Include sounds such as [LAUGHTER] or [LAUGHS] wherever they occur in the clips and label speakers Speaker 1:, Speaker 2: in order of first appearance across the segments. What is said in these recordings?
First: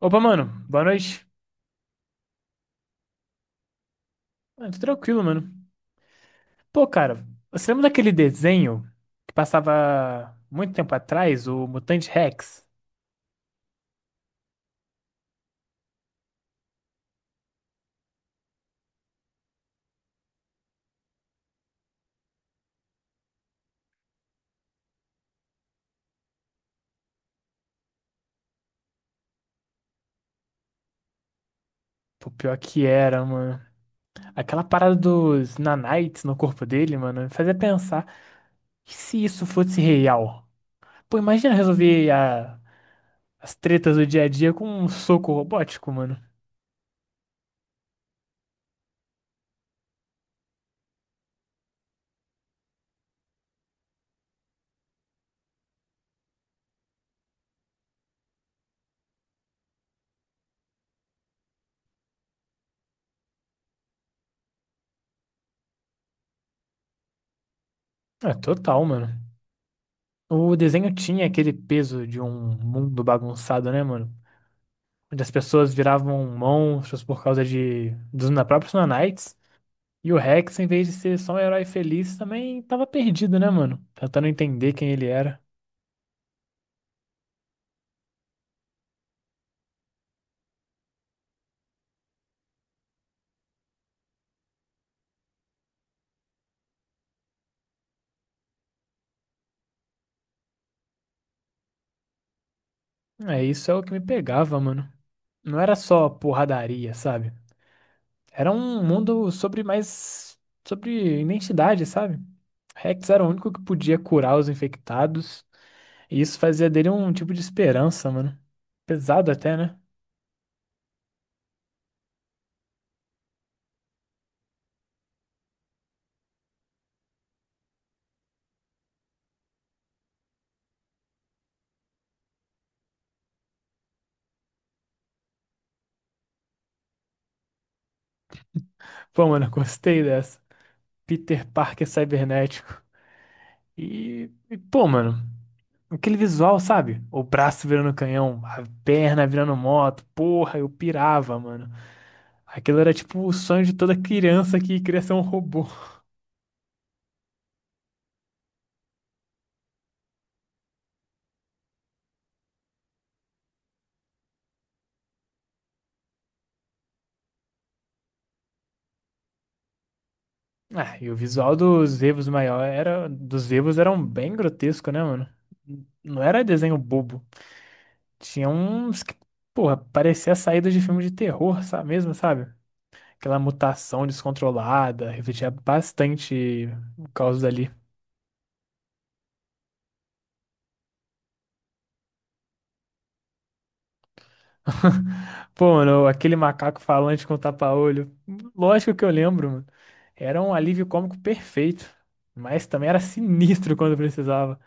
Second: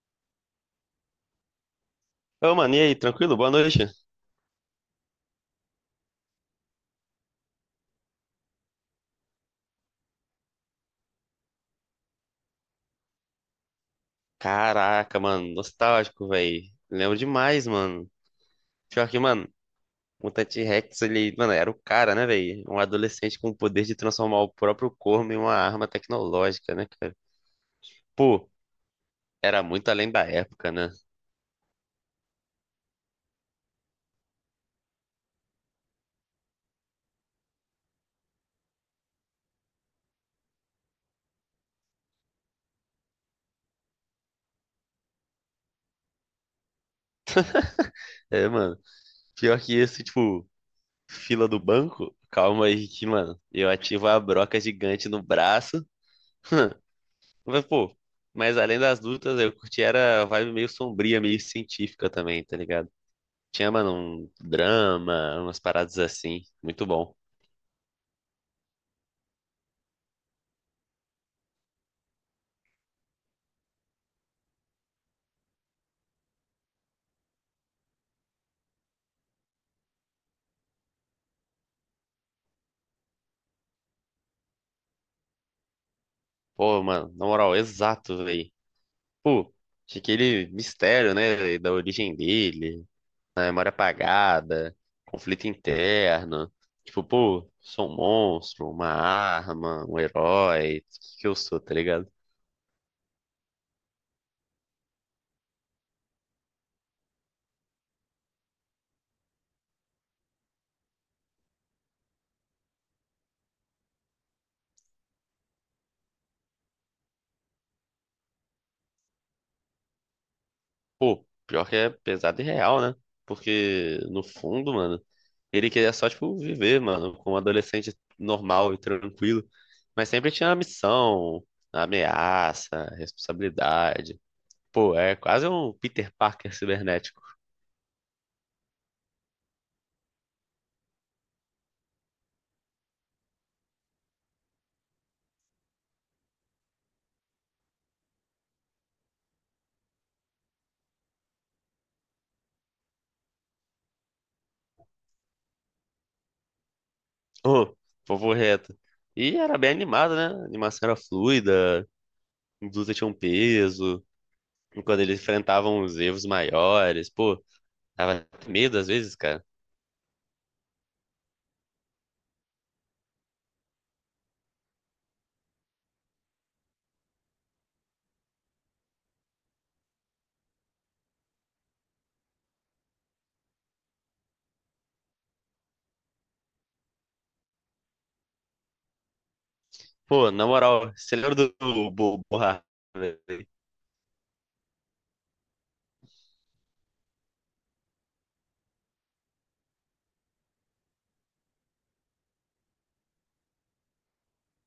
Speaker 1: Opa, mano, boa noite.
Speaker 2: Ô, mano, e aí, tranquilo? Boa noite.
Speaker 1: Mano, tô tranquilo, mano. Pô, cara, você lembra daquele desenho que passava muito tempo atrás, o Mutante Rex?
Speaker 2: Caraca, mano, nostálgico, velho. Lembro demais, mano. Pior que, mano, Mutante Rex, ele, mano, era o cara, né, velho? Um adolescente com o poder de transformar o próprio corpo em uma arma tecnológica, né, cara? Pô, era muito além da época, né?
Speaker 1: Pô, pior que era, mano. Aquela parada dos nanites no corpo dele, mano, me fazia pensar, e se isso fosse real? Pô, imagina resolver as tretas do dia a dia com um soco robótico, mano.
Speaker 2: É, mano, pior que isso, tipo, fila do banco, calma aí que, mano, eu ativo a broca gigante no braço. Mas, pô, mas além das lutas, eu curti era a vibe meio sombria, meio científica também, tá ligado? Tinha, mano, um drama, umas paradas assim. Muito bom.
Speaker 1: É, total, mano. O desenho tinha aquele peso de um mundo bagunçado, né, mano? Onde as pessoas viravam monstros por causa de dos na- próprios Nanites. E o Rex, em vez de ser só um herói feliz, também tava perdido, né, mano? Tentando entender quem ele era.
Speaker 2: Pô, mano, na moral, exato, velho. Pô, tinha aquele mistério, né, véi, da origem dele, na memória apagada, conflito interno. Tipo, pô, sou um monstro, uma arma, um herói, o que que eu sou, tá ligado?
Speaker 1: É, isso é o que me pegava, mano. Não era só porradaria, sabe? Era um mundo sobre mais, sobre identidade, sabe? Rex era o único que podia curar os infectados. E isso fazia dele um tipo de esperança, mano. Pesado até, né?
Speaker 2: Pô, pior que é pesado e real, né? Porque, no fundo, mano. Ele queria só, tipo, viver, mano, como um adolescente normal e tranquilo. Mas sempre tinha a missão, a ameaça, a responsabilidade. Pô, é quase um Peter Parker cibernético.
Speaker 1: Pô, mano, [LAUGHS] gostei dessa. Peter Parker cibernético. Pô, mano, aquele visual, sabe? O braço virando canhão, a perna virando moto, porra, eu pirava, mano. Aquilo era tipo o sonho de toda criança que queria ser um robô. [LAUGHS]
Speaker 2: Ô, povo reto. E era bem animado, né? A animação era fluida, a luta tinha um peso. E quando eles enfrentavam os erros maiores, pô, dava até medo às vezes, cara.
Speaker 1: Ah, e o visual dos Evos eram bem grotesco, né, mano? Não era desenho bobo. Tinha uns que, porra, parecia saída de filme de terror, sabe mesmo, sabe? Aquela mutação descontrolada refletia bastante o caos ali.
Speaker 2: Pô, na moral, você lembra do Borra?
Speaker 1: Pô, mano, aquele macaco falante com tapa-olho. Lógico que eu lembro, mano. Era um alívio cômico perfeito. Mas também era sinistro quando precisava.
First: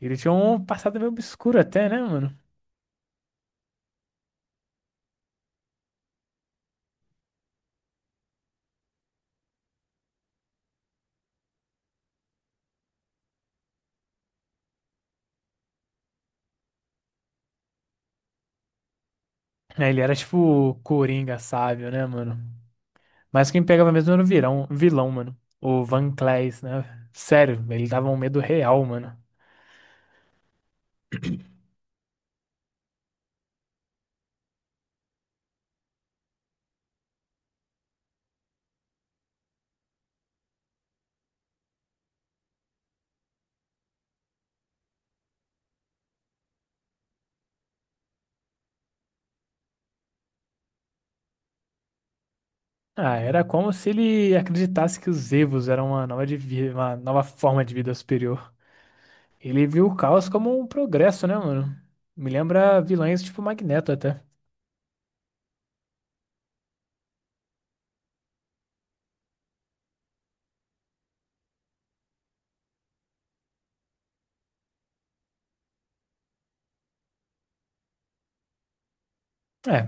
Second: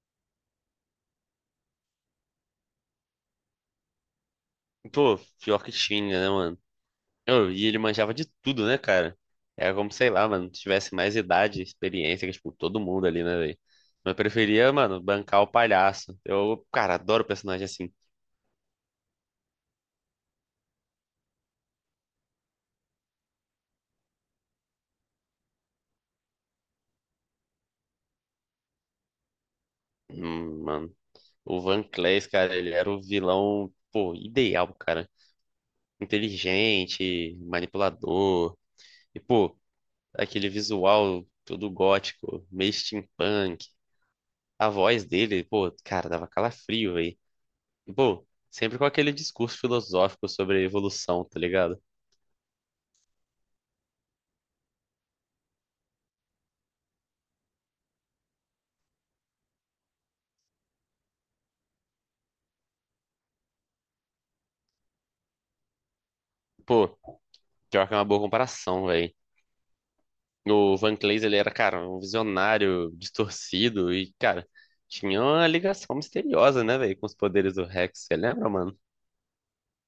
Speaker 1: Ele tinha um passado meio obscuro até, né, mano?
Speaker 2: Pô, pior que tinha, né, mano? Oh, e ele manjava de tudo, né, cara? Era como, sei lá, mano, tivesse mais idade, experiência, que, tipo, todo mundo ali, né, velho? Mas eu preferia, mano, bancar o palhaço. Eu, cara, adoro personagem assim.
Speaker 1: É, ele era tipo o Coringa sábio, né, mano? Mas quem pegava mesmo era o vilão, mano. O Van Claes, né? Sério, ele dava um medo real, mano.
Speaker 2: Mano. O Van Clays, cara, ele era o vilão, pô, ideal, cara. Inteligente, manipulador. E, pô, aquele visual todo gótico, meio steampunk. A voz dele, pô, cara, dava calafrio, velho. E, pô, sempre com aquele discurso filosófico sobre evolução, tá ligado?
Speaker 1: Ah, era como se ele acreditasse que os Evos eram uma uma nova forma de vida superior. Ele viu o caos como um progresso, né, mano? Me lembra vilões tipo Magneto até.
Speaker 2: Pô, pior que é uma boa comparação, velho. O Van Clays, ele era, cara, um visionário distorcido e, cara, tinha uma ligação misteriosa, né, velho, com os poderes do Rex, você lembra, mano?
Speaker 1: É,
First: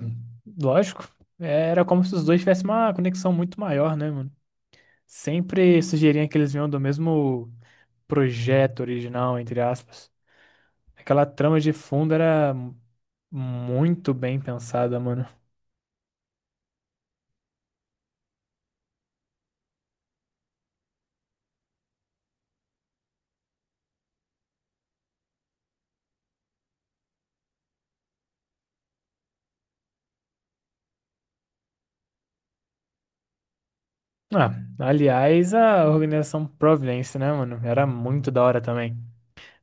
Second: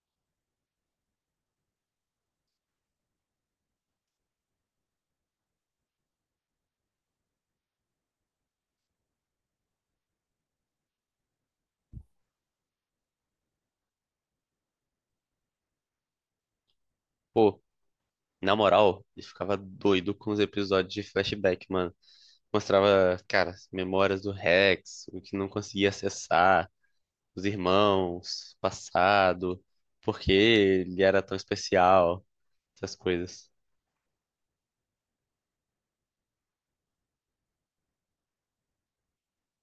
Speaker 1: lógico. É, era como se os dois tivessem uma conexão muito maior, né, mano? Sempre sugeriam que eles vinham do mesmo projeto original, entre aspas. Aquela trama de fundo era muito bem pensada, mano.
Speaker 2: Pô, na moral, ele ficava doido com os episódios de flashback, mano. Mostrava, cara, as memórias do Rex, o que não conseguia acessar, os irmãos, o passado, por que ele era tão especial, essas coisas.
Speaker 1: Ah, aliás, a organização Providence, né, mano? Era muito da hora também.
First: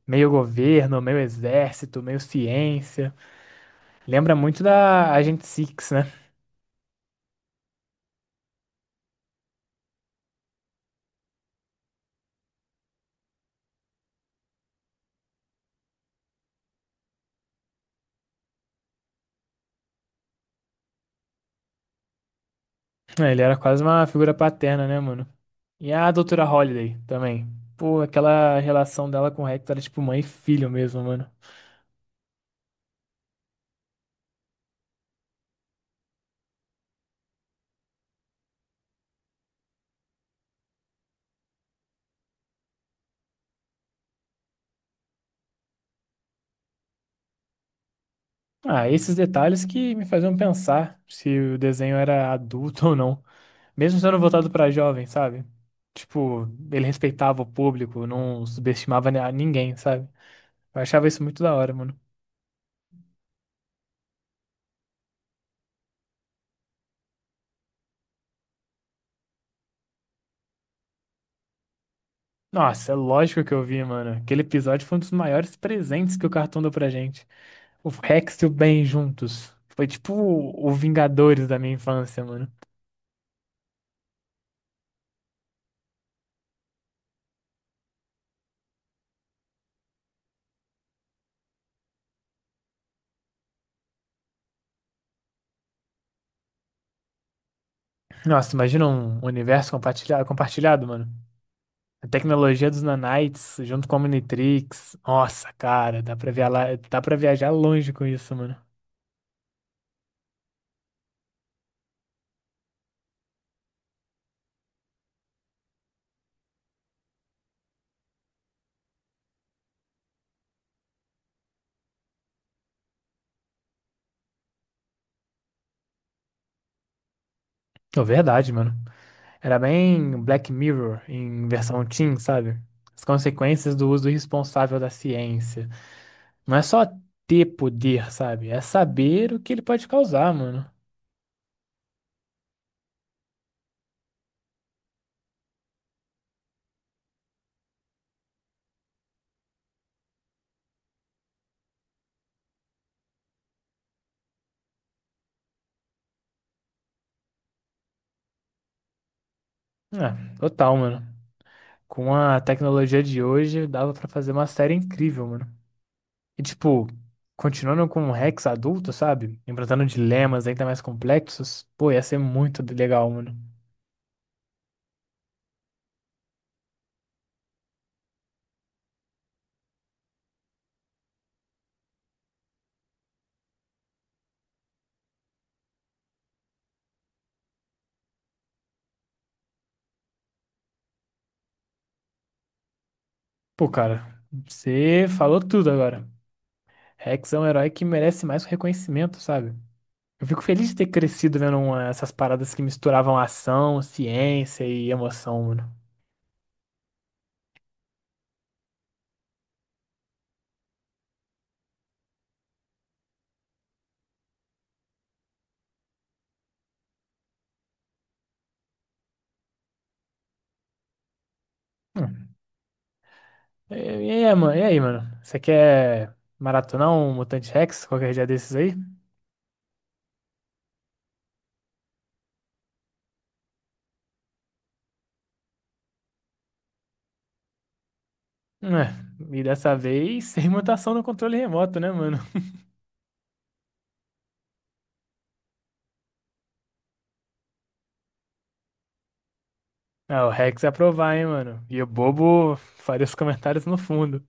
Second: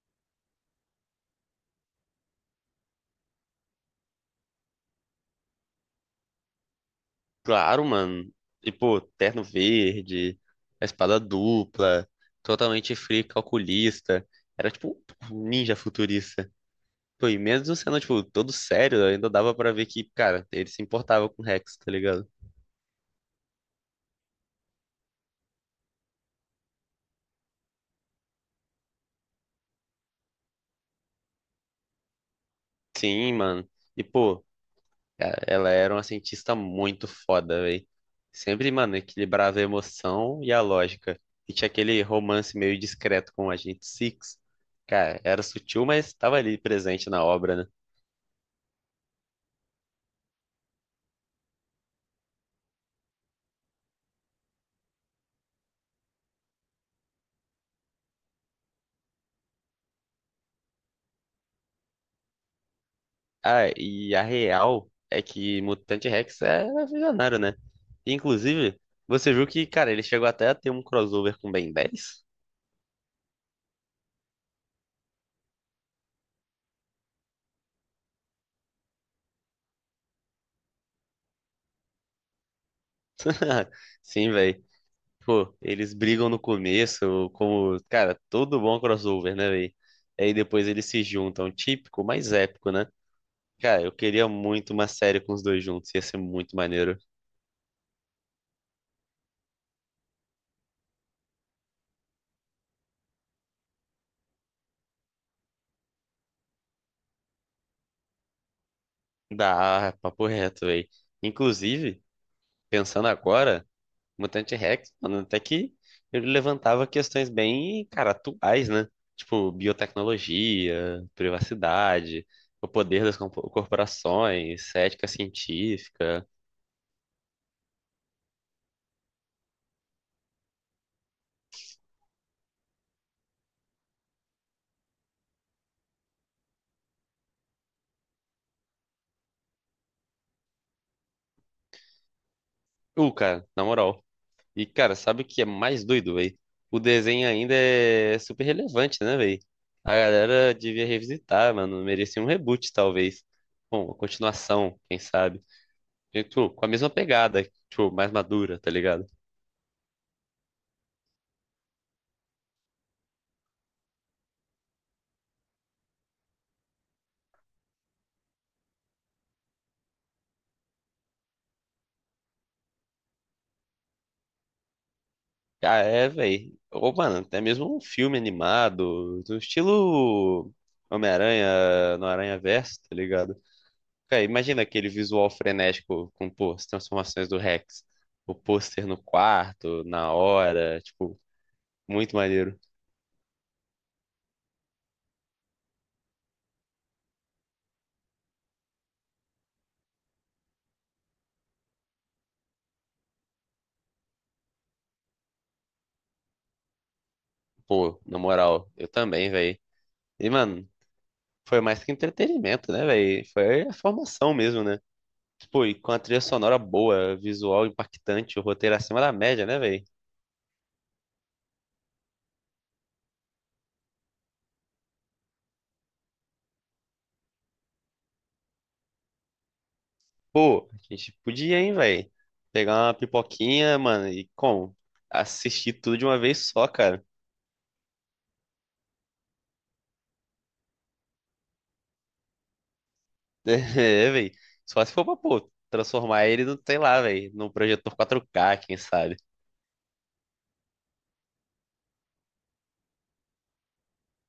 Speaker 1: Meio governo, meio exército, meio ciência. Lembra muito da Agent Six, né?
Speaker 2: Claro, mano. E, pô, terno verde, a espada dupla, totalmente free calculista. Era tipo um ninja futurista. Pô, e mesmo sendo, tipo, todo sério, ainda dava pra ver que, cara, ele se importava com o Rex, tá ligado?
Speaker 1: É, ele era quase uma figura paterna, né, mano? E a doutora Holliday também. Pô, aquela relação dela com o Rex era tipo mãe e filho mesmo, mano.
Speaker 2: Sim, mano. E, pô, cara, ela era uma cientista muito foda, velho. Sempre, mano, equilibrava a emoção e a lógica. E tinha aquele romance meio discreto com o Agente Six. Cara, era sutil, mas tava ali presente na obra, né?
Speaker 1: Ah, esses detalhes que me faziam pensar se o desenho era adulto [LAUGHS] ou não. Mesmo sendo voltado pra jovem, sabe? Tipo, ele respeitava o público, não subestimava a ninguém, sabe? Eu achava isso muito da hora, mano.
Speaker 2: Ah, e a real é que Mutante Rex é visionário, né? E, inclusive, você viu que, cara, ele chegou até a ter um crossover com Ben 10?
Speaker 1: Nossa, é lógico que eu vi, mano. Aquele episódio foi um dos maiores presentes que o cartoon deu pra gente. O Rex e o Ben juntos. Foi tipo o Vingadores da minha infância, mano.
Speaker 2: [LAUGHS] Sim, velho. Pô, eles brigam no começo, como, cara, todo bom crossover, né, velho? Aí depois eles se juntam, típico, mas épico, né? Cara, eu queria muito uma série com os dois juntos, ia ser muito maneiro.
Speaker 1: Nossa, imagina um universo compartilhado, mano. A tecnologia dos nanites junto com a Omnitrix. Nossa, cara, dá pra viajar longe com isso, mano.
Speaker 2: Dá, papo reto, velho. Inclusive, pensando agora. Mutante Rex, mano, até que ele levantava questões bem, cara, atuais, né? Tipo, biotecnologia, privacidade, o poder das corporações, ética científica.
Speaker 1: É verdade, mano. Era bem Black Mirror em versão teen, sabe? As consequências do uso irresponsável da ciência. Não é só ter poder, sabe? É saber o que ele pode causar, mano.
Speaker 2: Cara, na moral. E, cara, sabe o que é mais doido, véi? O desenho ainda é super relevante, né, véi? A galera devia revisitar, mano. Merecia um reboot, talvez. Bom, uma continuação, quem sabe? E, tipo, com a mesma pegada, tipo, mais madura, tá ligado?
Speaker 1: É, total, mano. Com a tecnologia de hoje, dava pra fazer uma série incrível, mano. E tipo, continuando com o Rex adulto, sabe? Enfrentando dilemas ainda mais complexos, pô, ia ser muito legal, mano.
Speaker 2: Ah, é, velho. Ô, mano, até mesmo um filme animado, do estilo Homem-Aranha no Aranha-Verso, tá ligado? Cara, imagina aquele visual frenético com, pô, as transformações do Rex. O pôster no quarto, na hora, tipo, muito maneiro.
Speaker 1: Pô, cara, você falou tudo agora. Rex é um herói que merece mais reconhecimento, sabe? Eu fico feliz de ter crescido vendo essas paradas que misturavam ação, ciência e emoção, mano.
Speaker 2: Pô, na moral, eu também, velho. E, mano, foi mais que entretenimento, né, velho? Foi a formação mesmo, né? Tipo, e com a trilha sonora boa, visual impactante, o roteiro acima da média, né, velho?
Speaker 1: Hum. E aí, mano? Você quer maratonar um Mutante Rex qualquer dia desses aí?
Speaker 2: Pô, a gente podia, hein, velho? Pegar uma pipoquinha, mano, e como? Assistir tudo de uma vez só, cara.
Speaker 1: É, e dessa vez [LAUGHS] sem mutação no controle remoto, né, mano?
Speaker 2: [LAUGHS] É, velho. Só se for pra, pô, transformar ele no, sei lá, velho, num projetor 4K, quem sabe?
Speaker 1: Ah, o Rex ia aprovar, hein, mano? E o bobo faria os comentários no fundo.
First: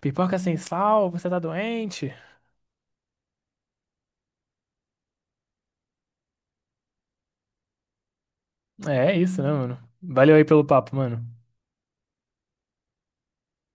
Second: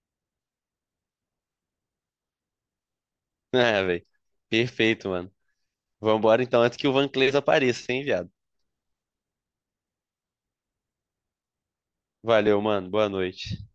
Speaker 1: Pipoca sem sal, você tá doente?
Speaker 2: [LAUGHS] É, velho. Perfeito, mano. Vambora então antes que o Van Cleves apareça, hein, viado?
Speaker 1: É, é isso, né, mano? Valeu aí pelo papo, mano.
Speaker 2: Valeu, mano. Boa noite.